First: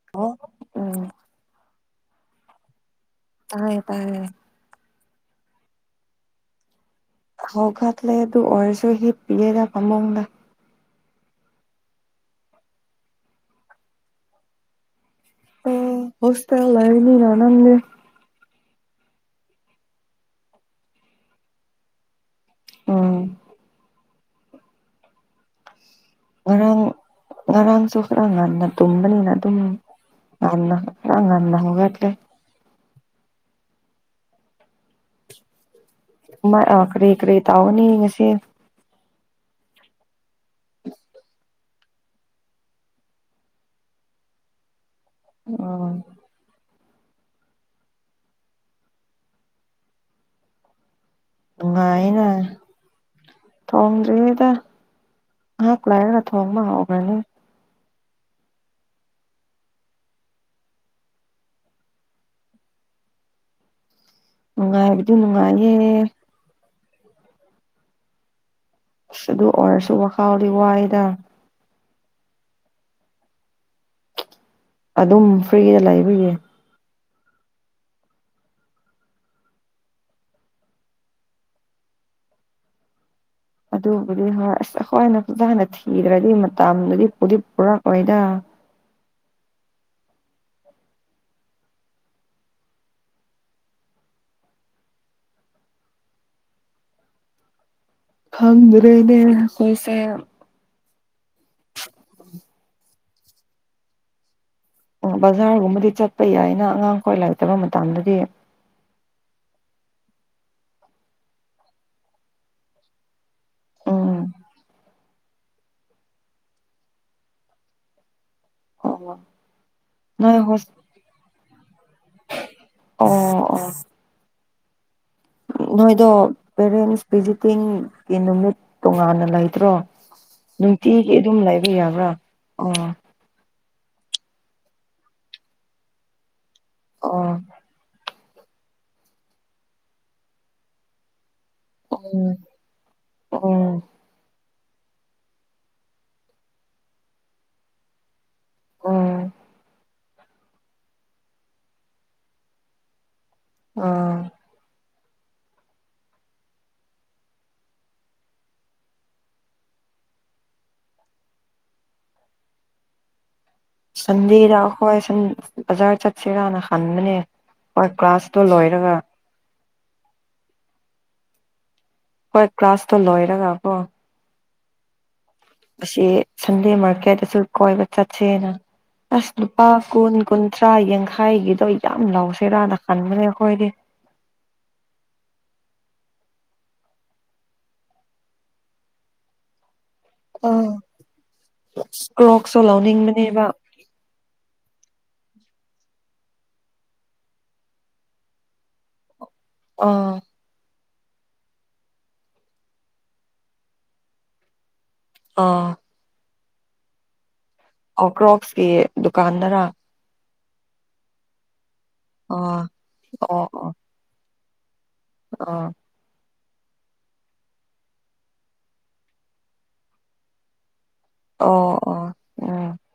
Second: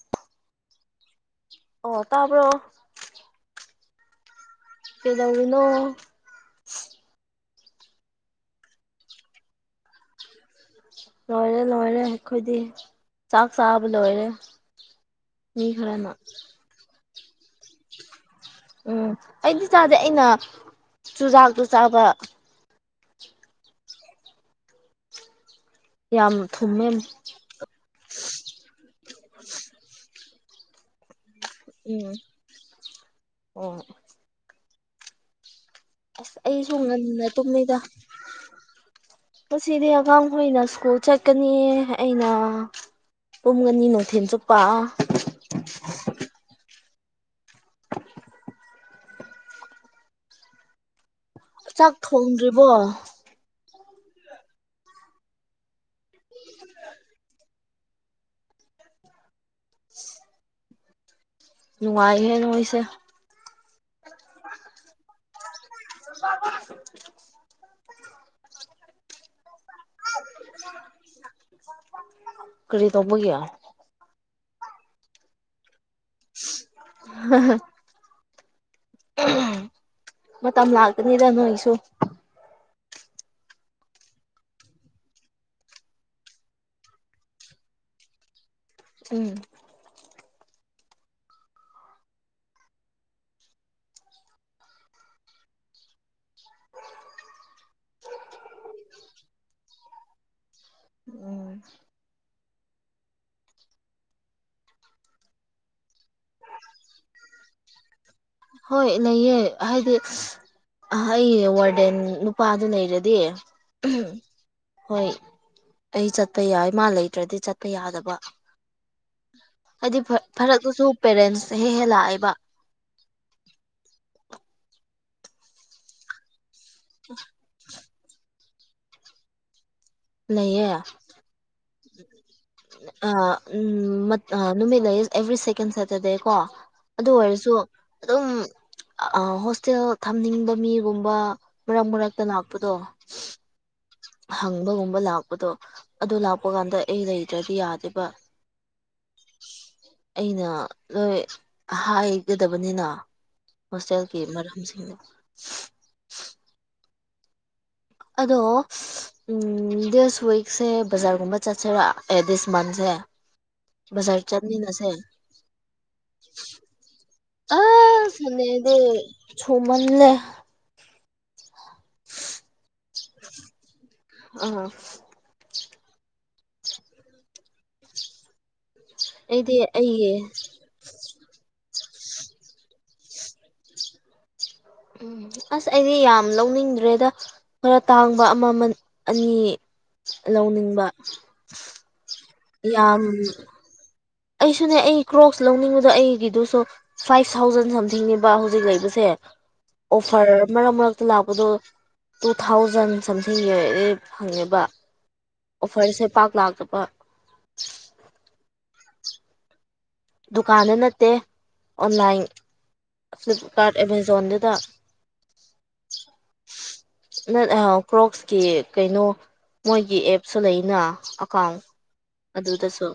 [unintelligible] ꯑꯣ ꯇꯥꯕ꯭ꯔꯣ ꯇꯥꯏꯌꯦ ꯇꯥꯏꯌꯦ ꯀꯩꯗꯧꯔꯤꯅꯣ ꯍꯧꯒꯠꯂꯦ ꯑꯗꯨ ꯑꯣꯔꯁꯨ ꯍꯤꯞꯄꯤꯌꯦꯗ ꯐꯃꯨꯡꯗ ꯂꯣꯏꯔꯦ ꯂꯣꯏꯔꯦ ꯑꯩꯈꯣꯏꯗꯤ ꯆꯥꯛ ꯆꯥꯕ ꯂꯣꯏꯔꯦ ꯃꯤ ꯑꯦ ꯈꯔꯅ ꯍꯣꯁꯇꯦꯜ ꯂꯩꯕꯅꯤꯅ ꯅꯪꯗꯤ ꯎꯝ ꯑꯩꯗꯤ ꯆꯥꯗꯦ ꯑꯩꯅ ꯆꯨꯖꯥꯛꯇꯨ ꯆꯥꯕ ꯎꯝ ꯌꯥꯝ ꯉꯔꯥꯡ ꯊꯨꯝꯃꯦ ꯉꯔꯥꯡꯁꯨ ꯈꯔ ꯉꯟꯅ ꯇꯨꯝꯕꯅꯤꯅ ꯑꯗꯨꯝ ꯉꯟꯅ ꯈꯔ ꯉꯟ ꯎꯝ ꯑꯣ ꯑꯁ ꯃꯥꯏ ꯑꯩꯁꯨ ꯑꯥ ꯀꯔꯤ ꯀꯔꯤ ꯇꯧꯔꯅꯤ ꯉꯁꯤ ꯑꯁꯤꯗꯤ ꯑꯉꯥꯡꯍꯣꯏꯅ ꯁ꯭ꯀꯨꯜ ꯆꯠꯀꯅꯤ ꯑꯩꯅ ꯇꯨꯝꯒꯅꯤ ꯅꯨꯡꯊꯤꯟ ꯆꯨꯞꯄ ꯑꯣ ꯆꯥꯛ ꯅꯨꯡꯉꯥꯏꯅ ꯊꯣꯡꯗ꯭ꯔꯤꯕꯣ ꯊꯣꯡꯗ꯭ꯔꯤꯗ ꯉꯩꯍꯥꯛ ꯂꯩꯔꯒ ꯊꯣꯡꯕ ꯍꯧꯒ꯭ꯔꯅꯤ ꯅꯨꯡꯉꯥꯏꯍꯦ ꯅꯣꯏꯁꯦ ꯅꯨꯡꯉꯥꯏꯕꯗꯤ ꯅꯨꯡꯉꯥꯏꯌꯦ ꯑꯁ ꯑꯗꯨ ꯑꯣꯏꯔꯁꯨ ꯋꯥꯈꯜꯗꯤ ꯋꯥꯏꯌꯦꯗ ꯀꯔꯤ ꯇꯧꯕꯒꯤ ꯑꯗꯨꯝ ꯐ꯭ꯔꯤꯗ ꯂꯩꯕꯒꯤ ꯍꯥ ꯍꯥ ꯎꯝ ꯃꯇꯝ ꯂꯥꯛꯀꯅꯤꯗ ꯅꯣꯏꯒꯤꯁꯨ ꯑꯗꯨꯕꯨꯗꯤ ꯍꯣꯏ ꯑꯁ ꯑꯈꯣꯏꯅ ꯐꯖꯅ ꯊꯤꯗ꯭ꯔꯗꯤ ꯃꯇꯝꯗꯨꯗꯤ ꯄꯨꯗꯤ ꯄꯨꯔꯛꯑꯣꯏꯗ ꯎꯝ ꯈꯪꯗ꯭ꯔꯦꯅꯦ ꯑꯩꯈꯣꯏꯁꯦ ꯎꯝ [inaudible] ꯑꯣ ꯕꯖꯥꯔꯒꯨꯝꯕꯗꯤ ꯆꯠꯄ ꯌꯥꯏꯅ ꯑꯉꯥꯡꯈꯣꯏ ꯂꯩꯇꯕ ꯃꯇꯝꯗꯗꯤ ꯍꯣꯏ ꯂꯩꯌꯦ ꯍꯥꯏꯗꯤ ꯑꯍꯩ ꯋꯥꯔꯗꯦꯟ ꯅꯨꯄꯥꯗꯨ ꯂꯩꯔꯗꯤ ꯎꯝ ꯍꯣꯏ ꯑꯩ ꯆꯠꯄ ꯌꯥꯏ ꯃꯥ ꯂꯩꯇ꯭ꯔꯗꯤ ꯆꯠꯄ ꯌꯥꯗꯕ ꯑꯣ ꯑꯗꯤ ꯐ ꯅꯣꯏ ꯍꯣꯁ ꯐꯔꯛꯇꯨꯁꯨ ꯄꯦꯔꯦꯟꯁ ꯍꯦ ꯍꯦꯛ ꯂꯥꯛꯑꯦꯕ ꯑꯣ ꯑꯣ ꯅꯣꯏꯗꯣ ꯄꯦꯔꯦꯟꯁ ꯄꯤꯖꯤꯇꯤꯡꯒꯤ ꯅꯨꯃꯤꯠ ꯇꯣꯉꯥꯟꯅ ꯂꯩꯇ꯭ꯔꯣ ꯅꯨꯡꯇꯤꯒꯤ ꯑꯗꯨꯝ ꯂꯩ ꯑꯥ ꯎꯝ ꯃꯠ ꯑꯥ ꯅꯨꯃꯤꯠ ꯂꯩꯌꯦ ꯑꯦꯚ꯭ꯔꯤ ꯁꯦꯀꯦꯟ ꯁꯦꯇꯔꯗꯦ ꯀꯣ ꯑꯗꯨ ꯑꯣ ꯑꯣꯏꯔꯁꯨ ꯑꯗꯨꯝ ꯑꯥ ꯍꯣꯁꯇꯦꯜ ꯊꯝꯅꯤꯡꯕ ꯃꯤꯒꯨꯝꯕ ꯃꯔꯛ ꯃꯔꯛꯇ ꯎꯝ ꯂꯥꯛꯄꯗꯣ ꯎꯝ ꯍꯪꯕꯒꯨꯝꯕ ꯂꯥꯛꯄꯗꯣ ꯑꯗꯨ ꯂꯥꯛ__ ꯄꯥ ꯒꯥꯟꯗ ꯑꯩ ꯂꯩꯇ꯭ꯔꯗꯤ ꯌꯥꯗꯦꯕ ꯎꯝ ꯑꯩꯅ ꯂꯣꯏ ꯍꯥꯏꯒꯗꯕꯅꯤꯅ ꯑꯥ ꯍꯣꯁꯇꯦꯜꯒꯤ ꯃꯔꯛ__ ꯎꯝ ꯁꯤꯡꯗꯣ ꯑꯗꯣ ꯎꯝ ꯗꯤꯁ ꯋꯤꯛꯁꯦ ꯕꯖꯥꯔꯒꯨꯝꯕ ꯆꯠꯁꯤꯔ ꯑꯦ ꯗꯤꯁ ꯃꯟꯁꯦ ꯕꯖꯥꯔ ꯁꯟꯗꯦꯗꯥ ꯆꯠꯃꯤꯟꯅꯁꯦ ꯑꯈꯣꯏ ꯁꯨꯝ ꯕꯖꯥꯔ ꯆꯠꯁꯤꯔꯥꯅ ꯍꯟꯕꯅꯦ ꯍꯣꯏ ꯀ꯭ꯂꯥꯁꯇꯣ ꯂꯣꯏꯔꯒ ꯁꯨꯝꯃꯟꯂꯦ ꯍꯣꯏ ꯀ꯭ꯂꯥꯁꯇꯣ ꯂꯣꯏꯔꯒ ꯀꯣ ꯑꯥ ꯑꯁꯤ ꯁꯟꯗꯦ ꯃꯥꯔꯀꯦꯠꯇꯁꯨ ꯀꯣꯏꯕ ꯆꯠꯁꯦꯅ ꯑꯁ ꯑꯩꯗꯤ ꯂꯨꯄꯥ ꯑꯩꯒꯤ ꯀꯨꯟ ꯀꯨꯟꯊ__ ꯇꯥ ꯌꯥꯡꯈꯩꯒꯤꯗꯣ ꯌꯥꯝ ꯂꯧꯁꯤꯔꯥꯅ ꯈꯟꯕꯅꯦ ꯑꯩꯈꯣꯏꯗꯤ ꯎꯝ ꯑꯁ ꯑꯩꯗꯤ ꯌꯥꯝ ꯂꯧꯅꯤꯡꯗ꯭ꯔꯦꯗ ꯈꯔ ꯇꯥꯡꯕ ꯑꯃꯥꯃꯟ ꯑꯅꯤ ꯑ ꯂꯧꯅꯤꯡꯕ ꯀ꯭ꯔꯣꯛꯁꯨ ꯌꯥꯝ__ ꯂꯧꯅꯤꯡꯕꯅꯦꯕ ꯑꯩꯁꯨꯅꯦ ꯑꯩ ꯀ꯭ꯔꯣꯛꯁ ꯂꯧꯅꯤꯡꯕꯗꯨ ꯑꯩꯒꯤꯗꯨꯁꯨ ꯐꯥꯏꯚ ꯊꯥꯎꯖꯟ ꯁꯝꯊꯤꯡꯅꯦꯕ ꯍꯧꯖꯤꯛ ꯂꯩꯕꯁꯦ ꯑꯥ ꯑꯣꯐꯔ ꯃꯔꯛ ꯃꯔꯛꯇ ꯂꯥꯛꯄꯗꯣ ꯇꯨ ꯊꯥꯎꯖꯟ ꯁꯝꯊꯤꯡꯒꯤꯗꯤ ꯐꯪꯉꯦꯕ ꯑꯥ ꯑꯣꯐꯔꯁꯦ ꯄꯥꯛ ꯂꯥꯛꯇꯄ ꯑꯣ ꯀ꯭ꯔꯣꯛꯁꯀꯤ ꯗꯨꯀꯥꯟꯗꯥꯔ ꯗꯨꯀꯥꯟꯗ ꯅꯠꯇꯦ ꯑꯣꯟꯂꯥꯏꯟ ꯑꯥ ꯑꯣ ꯐ꯭ꯂꯤꯞꯀꯥꯔꯠ ꯑꯦꯃꯥꯖꯣꯟꯗꯨꯗ ꯑꯣ ꯅꯠ ꯑꯥ ꯀ꯭ꯔꯣꯛꯁꯀꯤ ꯀꯩꯅꯣ ꯃꯣꯏꯒꯤ ꯑꯦꯞꯁꯨ ꯂꯩꯅ ꯑꯛ__ ꯀꯥꯎꯟ ꯑꯣ ꯑꯣ ꯎꯝ ꯑꯗꯨꯗꯁꯨ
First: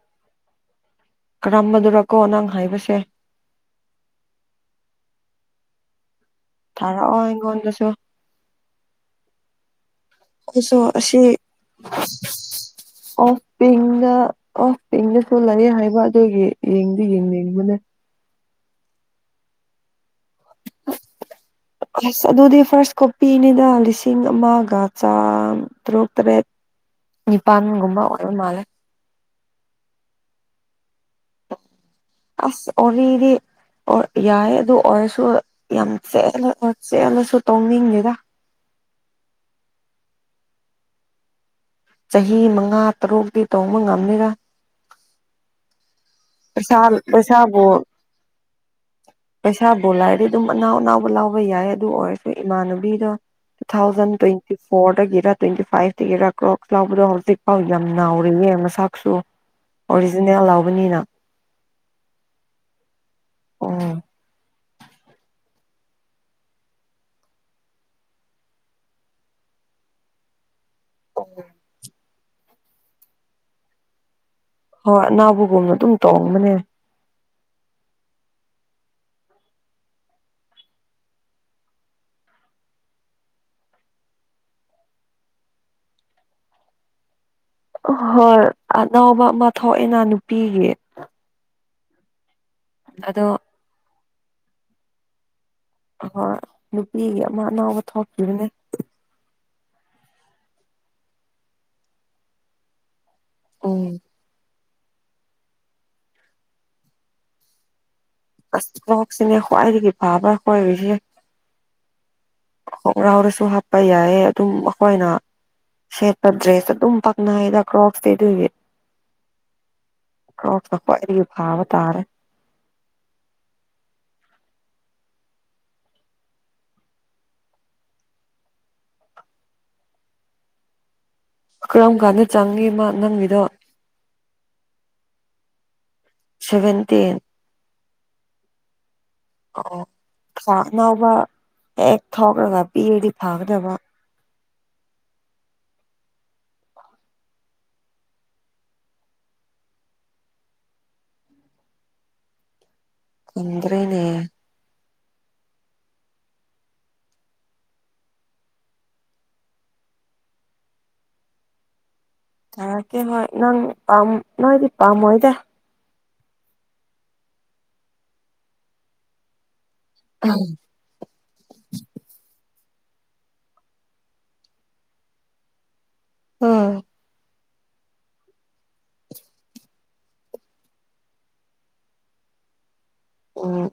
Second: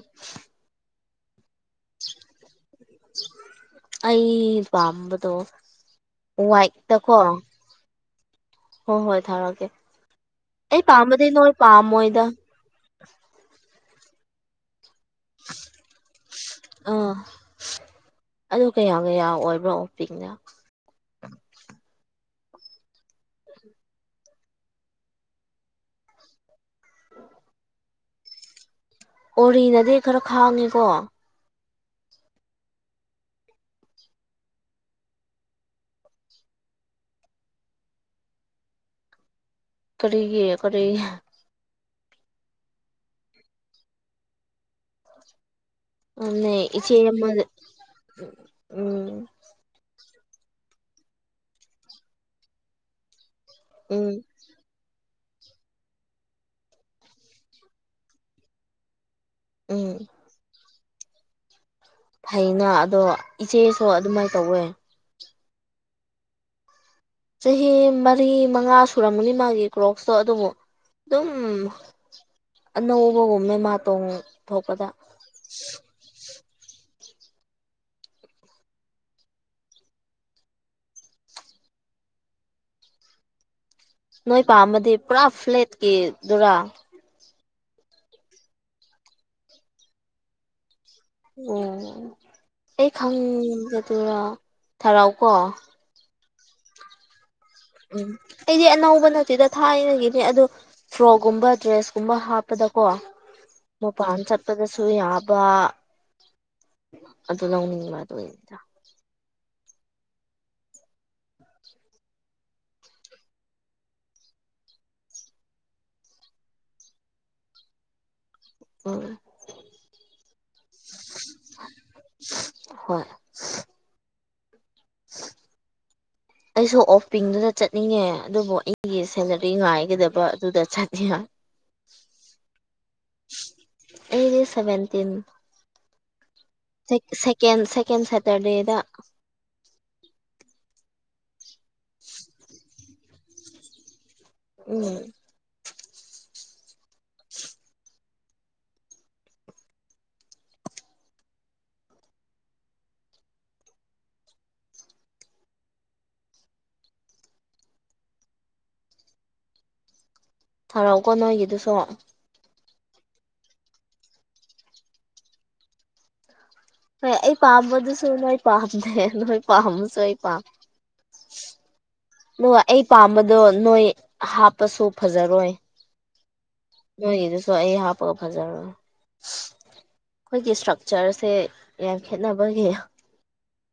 ꯀꯔꯝꯕꯗꯨꯔꯀꯣ ꯅꯪ ꯍꯥꯏꯕꯁꯦ ꯑꯩ ꯄꯥꯝꯕꯗꯣ ꯋꯥꯏꯠꯇ ꯀꯣ ꯀꯣꯟꯗꯁꯨ ꯍꯣ ꯍꯣꯏ ꯊꯥꯔꯛꯀꯦ ꯑꯩꯁꯨ ꯑꯩ ꯑꯁꯤ ꯄꯥꯝꯕꯗꯤ ꯅꯣꯏ ꯄꯥꯝꯃꯣꯏꯗ ꯑꯣꯐ ꯄꯤꯡꯗ ꯑꯣꯐ ꯄꯤꯡꯗꯁꯨ ꯂꯩꯌꯦ ꯍꯥꯏꯕ ꯑꯗꯨꯒꯤ ꯌꯦꯡꯗꯤ ꯑꯥ ꯌꯦꯡꯅꯤꯡꯕꯅꯦ ꯑꯗꯨ ꯀꯌꯥ ꯀꯌꯥ ꯑꯣꯏꯕ꯭ꯔꯣ ꯑꯣꯄꯤꯡꯅ ꯑꯁ ꯑꯗꯨꯗꯤ ꯐꯥꯔꯁ ꯀꯣꯄꯤꯅꯤꯗ ꯂꯤꯁꯤꯡ ꯑꯃꯒ ꯆꯥꯝꯇ꯭ꯔꯨꯛ ꯇ꯭ꯔꯦꯠ ꯅꯤꯄꯥꯟꯒꯨꯝꯕ ꯑꯣꯏꯕ ꯃꯥꯜꯂꯦ ꯑꯣꯔꯤꯅꯗꯤ ꯈꯔ ꯈꯥꯡꯉꯦꯀꯣ ꯑꯁ ꯑꯣꯏꯔꯤꯗꯤ ꯑꯣ ꯌꯥꯏ ꯑꯗꯨ ꯑꯣꯏꯔꯁꯨ ꯌꯥꯝ ꯆꯦꯠꯅ ꯑꯥ ꯆꯦꯠꯂꯁꯨ ꯇꯣꯡꯅꯤꯡꯗꯦꯗ ꯀꯔꯤꯒꯤ ꯀꯔꯤ ꯆꯍꯤ ꯃꯉꯥ ꯇꯔꯨꯛꯇꯤ ꯇꯧꯕ ꯉꯝꯅꯤꯔꯥ [unintelligible] ꯄꯩꯁꯥ ꯏꯆꯦ ꯑꯃꯗ ꯄꯩꯁꯥꯕꯨ ꯎꯝ ꯄꯩꯁꯥꯕꯨ ꯂꯩꯔꯗꯤ ꯑꯗꯨꯝ ꯑꯅꯥꯎ ꯑꯅꯥꯎꯕ ꯂꯥꯎꯕ ꯌꯥꯏ ꯑꯗꯨ ꯑꯣꯏꯔꯁꯨ ꯏꯃꯥꯟꯅꯕꯤꯗꯣ ꯎꯝ ꯊꯧꯖꯟ [unintelligible] ꯐꯣꯔꯗꯒꯤꯔ ꯇ꯭ꯋꯦꯟꯇꯤ ꯐꯥꯏꯚꯇꯒꯤꯔ ꯀ꯭ꯔꯣꯛꯁ ꯂꯥꯎꯕꯗꯣ ꯍꯧꯖꯤꯛ ꯐꯥꯎ ꯌꯥꯝ ꯅꯥꯎ ꯔꯤꯌꯦ ꯃꯁꯥꯛꯁꯨ ꯎꯝ ꯑꯣꯔꯤꯖꯤꯅꯦꯜ ꯂꯥꯎꯕꯅꯤꯅ ꯐꯩꯅ ꯑꯗꯣ ꯎꯝ ꯏꯆꯦꯁꯨ ꯑꯗꯨꯃꯥꯏꯅ ꯇꯧꯋꯦ ꯆꯍꯤ ꯃꯔꯤ ꯃꯉꯥ ꯁꯨꯔꯝꯒꯅꯤ ꯃꯥꯒꯤ ꯀ꯭ꯔꯣꯛꯁꯇꯣ ꯑꯗꯨꯕꯨ ꯑꯗꯨꯝ ꯑꯅꯧꯕꯒꯨꯝꯕ ꯃꯥꯇꯣꯡ ꯍꯣꯏ ꯑꯅꯥꯎꯕꯒꯨꯝꯕ ꯑꯗꯨꯝ ꯇꯣꯡꯕꯅꯦ ꯅꯣꯏ ꯄꯥꯝꯃꯗꯤ ꯄꯨꯔꯥ ꯐ꯭ꯂꯦꯠꯀꯤꯗꯨꯔꯥ ꯍꯣꯏ ꯑꯅꯥꯎꯕ ꯑꯃ ꯊꯣꯛꯑꯦꯅ ꯅꯨꯄꯤꯒꯤ ꯑꯝ ꯍꯦꯛ ꯑꯗꯣ ꯈꯪꯒꯗꯔ ꯊꯔꯥꯎꯀꯣ ꯑꯣꯏ ꯅꯨꯄꯤꯒꯤ ꯑꯃ ꯑꯅꯥꯎꯕ ꯊꯣꯛꯈꯤꯕꯗꯨꯅꯦ ꯁꯤ ꯑꯅꯥꯎꯕ ꯅꯠꯇꯦꯗ ꯊꯥꯏꯅꯒꯤꯅꯦ ꯑꯗꯨ ꯐ꯭ꯔꯣꯛꯀꯨꯝꯕ ꯗ꯭ꯔꯦꯁ ꯀꯨꯝꯕ ꯍꯥꯞꯄꯗꯀꯣ ꯎꯝ ꯃꯄꯥꯟ ꯆꯠ ꯆꯠꯂꯁꯨ ꯌꯥꯕ ꯑꯗꯨ ꯂꯧꯅꯤꯡꯉꯤꯕ ꯑꯗꯨ [unintelligible] ꯀꯔ꯭ꯤꯛꯁꯤꯅꯦ ꯈ꯭ꯋꯥꯏꯗꯒꯤ ꯐꯥꯕ꯭ꯔꯥ [unintelligible] ꯍꯣꯡꯒꯔꯥꯎꯗꯁꯨ ꯍꯥꯞꯄ ꯌꯥꯏꯌꯦ ꯑꯗꯨꯝ ꯑꯩꯈꯣꯏꯅ ꯁꯦꯠꯄꯥ ꯗ꯭ꯔꯦꯁ ꯑꯗꯨꯝ ꯄꯛꯅꯥꯥꯏꯗ ꯀ꯭ꯔꯣꯛꯁꯇꯤ ꯑꯗꯨꯏꯗꯤ [unintelligible] ꯀꯔꯣꯛꯁ ꯅꯥ ꯈꯋ꯭ꯥꯏꯗꯩꯩ ꯐꯕ ꯇꯥꯔꯦ [unintelligible] ꯍꯣꯏ [inaudible] ꯑꯩꯁꯨ ꯑꯣꯞ ꯄꯤꯡꯗꯨꯗ ꯆꯠꯅꯤꯡꯉꯦ ꯑꯗꯨꯕꯨ ꯑꯩꯒꯤ ꯁꯦꯂꯔꯤ ꯉꯥꯏꯒꯗꯕ ꯑꯗꯨꯗ ꯆꯠꯅꯤꯡ [unintelligible] ꯀꯔꯝ ꯀꯥꯟꯗ ꯆꯪꯉꯤ ꯃꯥ ꯅꯪꯒꯤꯗꯣ ꯑꯩꯗꯤ ꯁꯚꯦꯟꯇꯤꯟ ꯁꯚꯦꯟꯇꯤꯟ [unintelligible] ꯁꯦꯀꯦꯟ ꯁꯦꯇꯔꯗꯦꯗ ꯑꯣ ꯆꯥꯛ ꯑꯅꯥꯎꯕ ꯍꯦꯛ ꯊꯣꯛꯔꯥꯒ ꯄꯤꯔꯗꯤ ꯐꯒꯗꯕ ꯎꯝ ꯏꯟꯗꯔ꯭ꯦꯅꯦ ꯊꯔꯥꯎꯀꯣ ꯅꯣꯏꯒꯤꯗꯨꯁꯨ ꯊꯥꯔꯛꯀꯦ ꯍꯣꯏ ꯅꯪ ꯄꯥꯝ ꯅꯣꯏꯗꯤ ꯄꯥꯝꯃꯣꯏꯗꯦ ꯍꯣꯏ ꯑꯩ ꯄꯥꯝꯝꯕꯗꯨꯁꯨ ꯅꯣꯏ ꯄꯥꯝꯗꯦ ꯅꯣꯏ ꯄꯥꯝꯁꯨ ꯑꯩ ꯄꯥꯝ [unintelligible] ꯑꯩ ꯄꯥꯝꯕꯗꯣ ꯅꯣꯏ ꯍꯥꯞꯄꯁꯨ ꯐꯖꯔꯣꯏ [unintelligible] ꯅꯣꯏꯒꯤꯗꯨꯁꯨ ꯑꯩ ꯍꯥꯞꯄꯒ ꯐꯖꯔꯣꯏ [unintelligible] ꯑꯩꯈꯣꯏꯒꯤ ꯏꯁ꯭ꯇ꯭ꯔꯛꯆꯔꯁꯦ ꯌꯥꯝ ꯈꯦꯠꯅꯕꯒꯤ ꯎꯝ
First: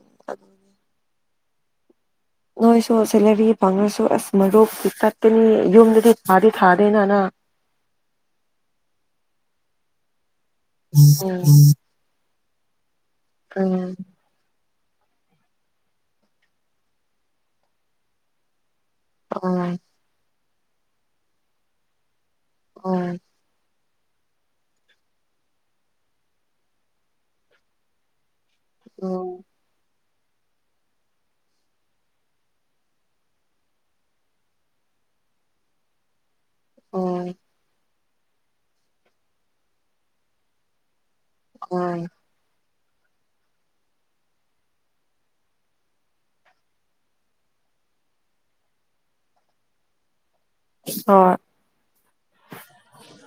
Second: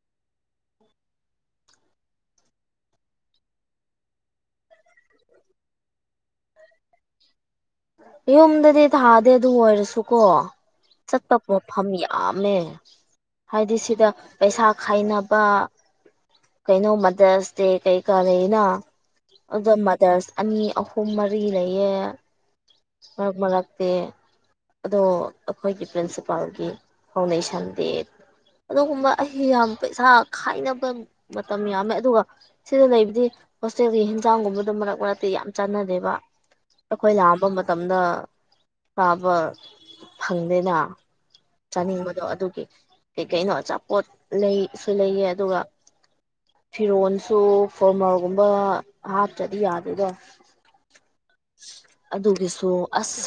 ꯅꯣꯏꯁꯨ ꯁꯦꯂꯔꯤ ꯐꯪꯉꯁꯨ ꯑꯁ ꯃꯔꯨꯞ ꯄꯤꯈꯠꯀꯅꯤ ꯌꯨꯝꯗꯗꯤ ꯊꯥꯗꯤ ꯊꯥꯗꯦ ꯅꯅ ꯌꯨꯝꯗꯗꯤ ꯊꯥꯗꯦ ꯑꯗꯨ ꯑꯣꯏꯔꯁꯨꯀꯣ ꯆꯠꯄ ꯎꯝ ꯄꯣꯠꯐꯝ [unintelligible] ꯌꯝꯃꯦ ꯍꯥꯏꯗꯤ ꯁꯤꯗ ꯄꯩꯁꯥ ꯈꯥꯏꯅꯕ ꯀꯩꯅꯣꯝꯃꯥꯗꯥ ꯁꯇ꯭ ꯌꯦꯛ ꯀꯩꯀꯥ ꯂꯩꯏꯅꯥ ꯎꯝ ꯑꯗꯨ ꯃꯥꯗꯔꯁ ꯑꯅꯤ ꯑꯍꯨꯝ ꯃꯔꯤ ꯂꯩꯌꯦ ꯑꯣꯏ ꯃꯥ ꯂꯥꯛꯇꯦ ꯑꯗꯣ ꯑꯩꯈꯣꯏꯒꯤ ꯄ꯭ꯔꯤꯟꯁꯤꯄꯥꯜꯒꯤ ꯐꯥꯎꯟꯗꯦꯁꯟ ꯗꯦ ꯑꯗꯨꯒꯨꯝꯕ ꯑꯩ ꯌꯥꯝ ꯄꯩꯁꯥ ꯈꯥꯏꯅꯕ ꯃꯇꯝ ꯌꯥꯝꯃꯦ ꯑꯗꯨꯒ ꯁꯤꯗ ꯂꯩꯕꯗꯤ ꯍꯣꯁꯇꯦꯜꯒꯤ ꯍꯦꯟꯖꯥꯡꯒꯨꯝꯕꯗꯣ ꯃꯔꯛ ꯃꯔꯛꯇꯤ ꯌꯥꯝ ꯆꯥꯟꯅꯗꯦꯕ ꯑꯩꯈꯣꯏ ꯎꯝ ꯎꯝ ꯂꯥꯛ ꯑꯗ ꯀꯥꯕ ꯐꯪꯗꯦꯅ ꯎꯝ ꯆꯥꯅꯤꯡꯕꯗꯣ ꯑꯗꯨꯒꯤ ꯀꯩ ꯀꯩꯅꯣ ꯑꯆꯥꯄꯣꯠ ꯂꯩꯁꯨ ꯂꯩꯌꯦ ꯑꯗꯨꯒ ꯐꯤꯔꯣꯜꯁꯨ ꯐꯣꯔꯃꯔꯒꯨꯝꯕ ꯍꯥꯞꯇ꯭ꯔꯗꯤ ꯌꯥꯗꯦꯗꯣ ꯍꯣꯏ ꯑꯗꯨꯒꯤꯁꯨ ꯑꯁ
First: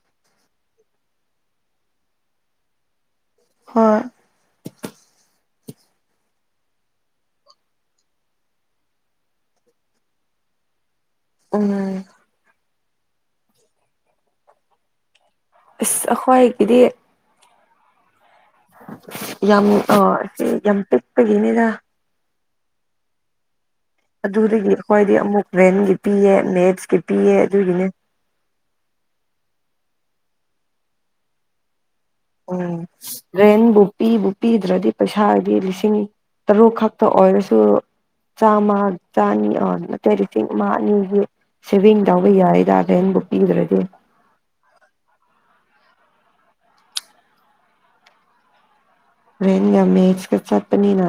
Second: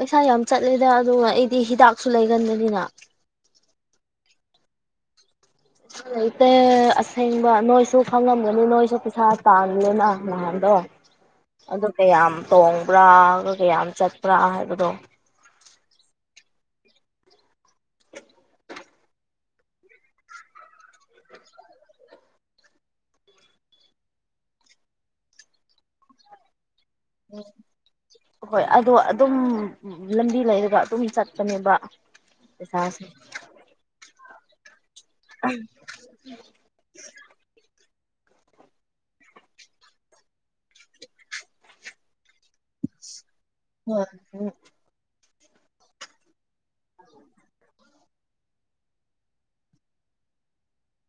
ꯄꯩꯁꯥ ꯌꯥꯝ ꯆꯠꯂꯦꯗ ꯑꯗꯨꯒ ꯑꯩꯗꯤ ꯍꯤꯗꯥꯛꯁꯨ ꯂꯩꯒꯟꯕꯅꯤꯅ ꯍꯣꯏ ꯁꯥ ꯂꯩꯇꯦ ꯑꯁꯦꯡꯕ ꯅꯣꯏꯁꯨ ꯈꯪꯂꯝꯒꯅꯤ ꯅꯣꯏꯁꯨ ꯄꯩꯁꯥ ꯇꯥꯡꯂꯦꯅ ꯅꯍꯥꯟꯗꯣ ꯎꯝ ꯑꯗꯨ ꯀꯌꯥꯝ ꯇꯣꯡꯕ꯭ꯔꯥ ꯀꯌꯥꯝ ꯆꯠꯄ꯭ꯔꯥ ꯍꯥꯏꯕꯗꯣ ꯏꯁ ꯑꯩꯈꯣꯏꯒꯤꯗꯤ ꯌꯥꯝ ꯑ ꯆꯤ ꯌꯥꯝ ꯄꯤꯛꯄꯒꯤꯅꯤꯗ ꯑꯗꯨꯗꯒꯤ ꯑꯩꯈꯣꯏꯗꯤ ꯑꯃꯨꯛ ꯄ꯭ꯔꯦꯟꯒꯤ ꯄꯤꯌꯦ ꯃꯦꯠꯁꯀꯤ ꯄꯤꯌꯦ ꯑꯗꯨꯒꯤꯅꯦ ꯍꯣꯏ ꯑꯗꯣ ꯑꯗꯨꯝ ꯂꯝꯕꯤ ꯂꯩꯔꯒ ꯑꯗꯨꯝ ꯆꯠꯄꯅꯦꯕ ꯎꯝ ꯄꯩꯁꯥꯁꯦ ꯔꯦꯟꯕꯨ ꯄꯤꯕꯨ ꯄꯤꯗ꯭ꯔꯗꯤ ꯄꯩꯁꯥꯗꯤ ꯂꯤꯁꯤꯡ ꯇꯔꯨꯛꯈꯛ ꯊ ꯑꯣꯏꯔꯁꯨ ꯆꯥꯝꯃ ꯆꯥꯅꯤ ꯑ ꯅꯠꯇꯦ ꯂꯤꯁꯤꯡ ꯑꯃ ꯑꯅꯤꯒꯤ ꯁꯦꯚꯤꯡ ꯇꯧꯕ ꯌꯥꯏ ꯌꯥ ꯔꯦꯟꯕꯨ ꯄꯤꯗ꯭ꯔꯗꯤ [unintelligible] ꯔꯦꯟꯒ ꯃꯦꯠꯁꯀ ꯆꯠꯄꯅꯤꯅ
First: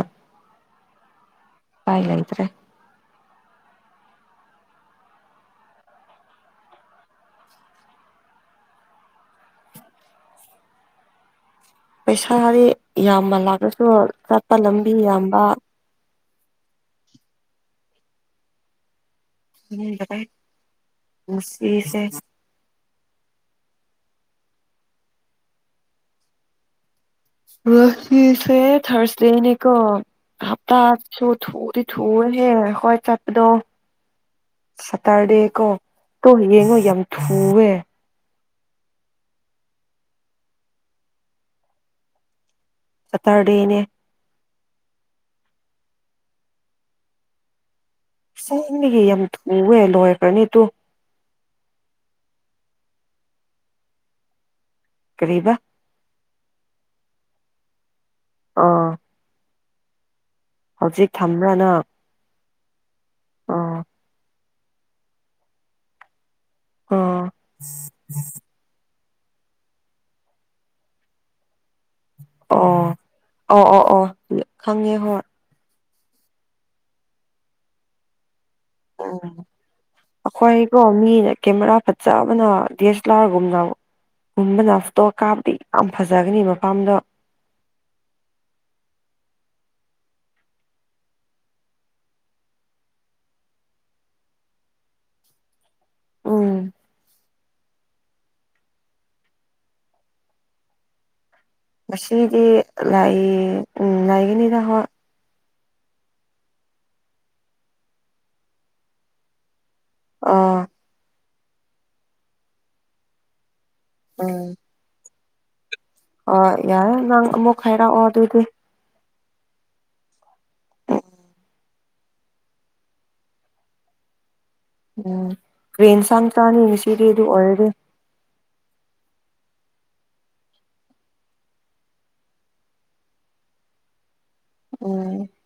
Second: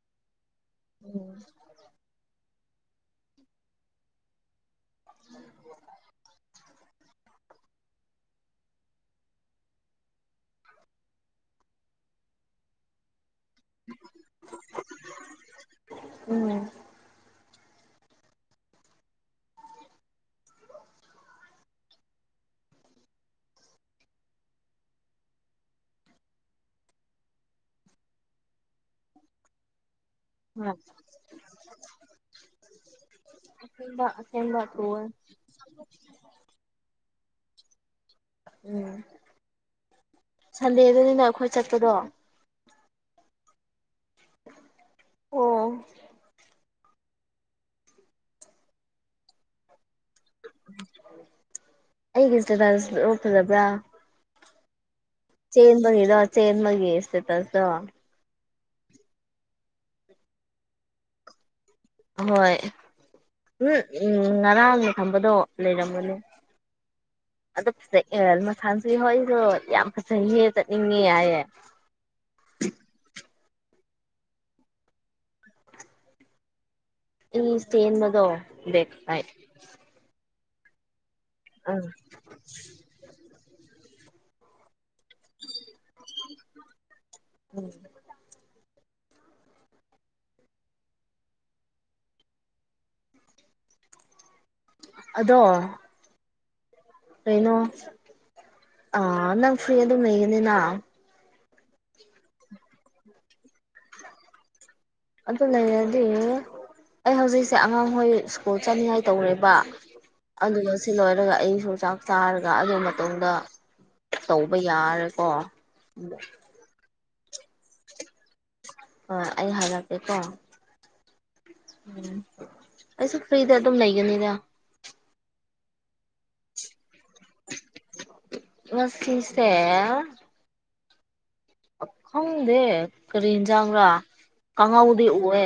ꯎꯝ ꯄꯥꯏ ꯂꯩꯇ꯭ꯔꯦ ꯄꯩꯁꯥꯗꯤ ꯌꯥꯝꯃ ꯂꯥꯛꯂꯁꯨ ꯆꯠꯄ ꯂꯝꯕꯤ ꯌꯥꯝꯕ ꯎꯝ ꯌꯦꯡꯒꯗꯥꯏ ꯄꯨꯁꯤꯁꯦ ꯉꯁꯤꯁꯦ ꯊꯥꯔꯁꯗꯦꯅꯦꯀꯣ ꯍꯣꯏ ꯍꯞꯇꯥ ꯁꯨ ꯊꯨꯗꯤ ꯊꯨꯋꯅꯤꯍꯦ ꯍꯣꯏ ꯆꯠ ꯁꯦꯝꯕꯥ ꯑꯁꯦꯝꯕꯥ ꯇꯨꯋꯦ ꯇꯨ ꯌꯦꯡꯉꯣ ꯌꯥꯝ ꯊꯨꯋꯦ ꯎꯝ ꯁꯟꯗꯦꯗꯅꯤꯅ ꯑꯩꯈꯣꯏ ꯆꯠꯄꯗꯣ ꯁꯠꯇꯔꯗꯦꯅꯦ ꯑꯣ ꯁꯦꯡꯕꯤꯒꯤ ꯌꯥꯝ ꯊꯨꯋꯦ ꯂꯣꯏꯈ꯭ꯔꯅꯤ ꯇꯨ ꯑꯩꯒꯤ ꯏꯟꯁꯇ꯭ꯔꯥꯝ ꯁ꯭ꯔꯣ ꯐꯖꯕ꯭ꯔꯥ ꯀꯔꯤ ꯆꯦꯟꯕꯒꯤꯔꯣ ꯆꯦꯟꯕꯒꯤ ꯏꯁꯇꯦꯇꯁꯇꯣ ꯑꯥ ꯍꯧꯖꯤꯛ ꯊꯝꯕ꯭ꯔꯥ ꯅꯪ ꯍꯣꯏ ꯎꯝ ꯉꯔꯥꯡꯅ ꯊꯝꯕꯗꯣ ꯂꯩꯔꯝꯕꯅꯦ ꯑꯣ ꯑꯗꯨ ꯐꯖ ꯑꯦ ꯃꯁꯥꯟꯁꯨ ꯍꯣꯏꯁꯨ ꯌꯥꯝ ꯐꯖꯩꯍꯦ ꯆꯠꯅꯤꯡꯉꯦ ꯍꯥꯏꯌꯦ ꯑꯣ ꯑꯣ ꯑꯣ ꯑꯣ ꯈꯪꯉꯦ ꯍꯣꯏ ꯏ ꯁ꯭ꯇꯦꯟ ꯕꯗꯣ [unintelligible] ꯎꯝ ꯑꯩꯈꯣꯏꯀꯣ ꯃꯤꯅ ꯀꯦꯃꯦꯔꯥ ꯑꯪ ꯐꯖꯕꯅꯥ ꯗꯤꯁ ꯂꯥꯔꯒꯨꯝꯅ ꯒꯨꯝꯕꯅ ꯐꯣꯇꯣ ꯀꯥꯞꯗꯤ ꯌꯥꯝ ꯐꯖꯒꯅꯤ ꯃꯄꯥꯝꯗꯣ ꯎꯝ ꯑꯗꯣ ꯎꯝ ꯀꯩꯅꯣ ꯑꯥ ꯅꯪ ꯐ꯭ꯔꯤ ꯑꯗꯨꯝ ꯂꯩꯒꯅꯤꯅ ꯉꯁꯤꯗꯤ ꯂꯥꯏ ꯉꯥꯏꯒꯅꯤꯗ ꯍꯣꯏ ꯑꯗꯨ ꯂꯩꯔꯗꯤ ꯑꯩ ꯍꯧꯖꯤꯛꯁꯦ ꯑꯉꯥꯡꯍꯣꯏ ꯁ꯭ꯀꯨꯜ ꯆꯠꯅꯤꯡꯉꯥꯏ ꯇꯧꯔꯦꯕ ꯑꯥ ꯑꯗꯨꯅ ꯁꯤ ꯂꯣꯏꯔꯒ ꯑꯩꯁꯨ ꯆꯥꯛ ꯆꯥꯔꯒ ꯑꯗꯨ ꯃꯇꯨꯡꯗ ꯎꯝ ꯇꯧꯕ ꯌꯥꯔꯦꯀꯣ ꯍꯣꯏ ꯌꯥꯔ ꯅꯪ ꯑꯃꯨꯛ ꯍꯥꯏꯔꯛꯑꯣ ꯗꯨꯗꯤ ꯍꯣ ꯑꯩ ꯍꯥꯏꯔꯛꯀꯦꯀꯣ ꯎꯝ ꯑꯩꯁꯨ ꯐ꯭ꯔꯤꯗ ꯑꯗꯨꯝ ꯂꯩꯒꯅꯤꯗ ꯎꯝ ꯀ꯭ꯔꯤ ꯍꯦꯟꯁꯥꯡ ꯆꯥꯅꯤ ꯉꯁꯤꯗꯤ ꯑꯗꯨ ꯑꯣꯏꯔꯗꯤ ꯉꯁꯤꯁꯦ ꯈꯪꯗꯦ ꯀꯔꯤ ꯍꯦꯟꯖꯥꯡꯔꯥ ꯀꯥꯡꯉꯧꯗꯤ ꯎꯝ ꯎꯋꯦ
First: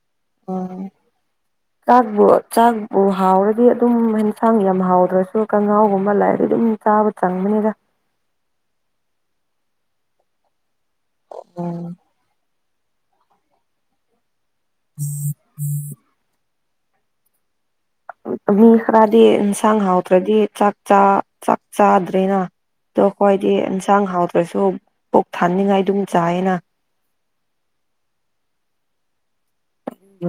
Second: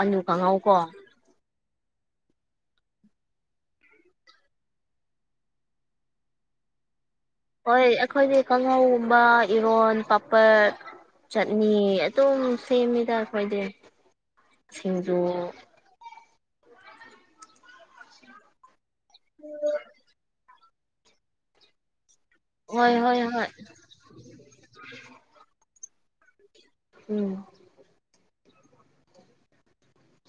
ꯑꯂꯨ ꯀꯥꯡꯉꯧ ꯀꯣ [inaudible] [inaudible] ꯆꯥꯛꯕꯨ ꯆꯥꯛꯄꯨ ꯍꯥꯎꯔꯗꯤ ꯑꯗꯨꯝ ꯍꯦꯟꯁꯥꯡ ꯌꯥꯝ ꯍꯥꯎꯗ꯭ꯔꯁꯨ ꯀꯥꯡꯍꯥꯎꯒꯨꯝꯕ ꯂꯦꯔꯗꯤ ꯑꯗꯨꯝ ꯆꯥꯕ ꯆꯪꯕꯅꯤꯗ ꯍꯣꯏ ꯑꯩꯈꯣꯏꯗꯤ ꯀꯥꯡꯍꯧꯒꯨꯝꯕ ꯏꯔꯣꯟ ꯄꯥꯄꯔ ꯆꯠꯅꯤ ꯑꯗꯨꯝ ꯁꯦꯝꯃꯤꯗ ꯑꯩꯈꯣꯏꯗꯤ ꯁꯤꯡꯖꯨ ꯃꯤ ꯈꯔꯗꯤ ꯍꯤꯟꯁꯥꯡ ꯍꯥꯎꯇ꯭ꯔꯗꯤ ꯆꯥꯛ ꯆꯥ ꯆꯥꯛ ꯆꯥꯗ꯭ꯔꯦꯅꯥ ꯍꯣꯏ ꯗꯣ ꯍꯣꯏ ꯍꯣꯏ ꯈꯣꯏꯗꯤ ꯍꯤꯟꯁꯥꯡ ꯍꯥꯎꯇ꯭ꯔꯁꯨ ꯄꯨꯛ ꯊꯟꯅꯤꯡꯉꯥꯏ ꯑꯗꯨꯝ ꯆꯥꯏꯌꯦꯅꯥ ꯎꯝ [unintelligible]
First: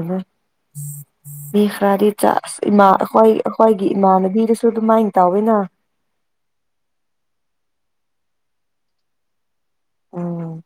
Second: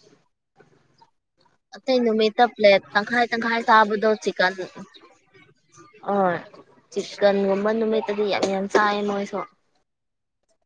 ꯃꯤ ꯑꯇꯩ ꯈꯔꯗꯤ ꯅꯨꯃꯤꯠꯇ ꯆꯥꯛꯁ ꯄ꯭ꯂꯦꯠ ꯏꯃꯥ ꯑꯩꯈꯣꯏ ꯇꯪꯈꯥꯏ ꯇꯪꯈꯥꯏ ꯑꯩꯈꯣꯏꯒꯤ ꯆꯥꯕꯗꯣ ꯏꯃꯥꯟꯅꯕꯤꯗꯨꯁꯨ ꯑꯗꯨꯝꯃꯥꯏꯟ ꯇꯧꯋꯦꯅꯥ ꯑꯣꯏ ꯆꯤꯛꯀꯟꯒꯨꯝꯕ ꯅꯨꯃꯤꯠꯇꯗꯤ ꯌꯥꯝ ꯌꯥꯝ ꯆꯥꯏꯌꯦ ꯃꯣꯏꯁꯨ ꯎꯝ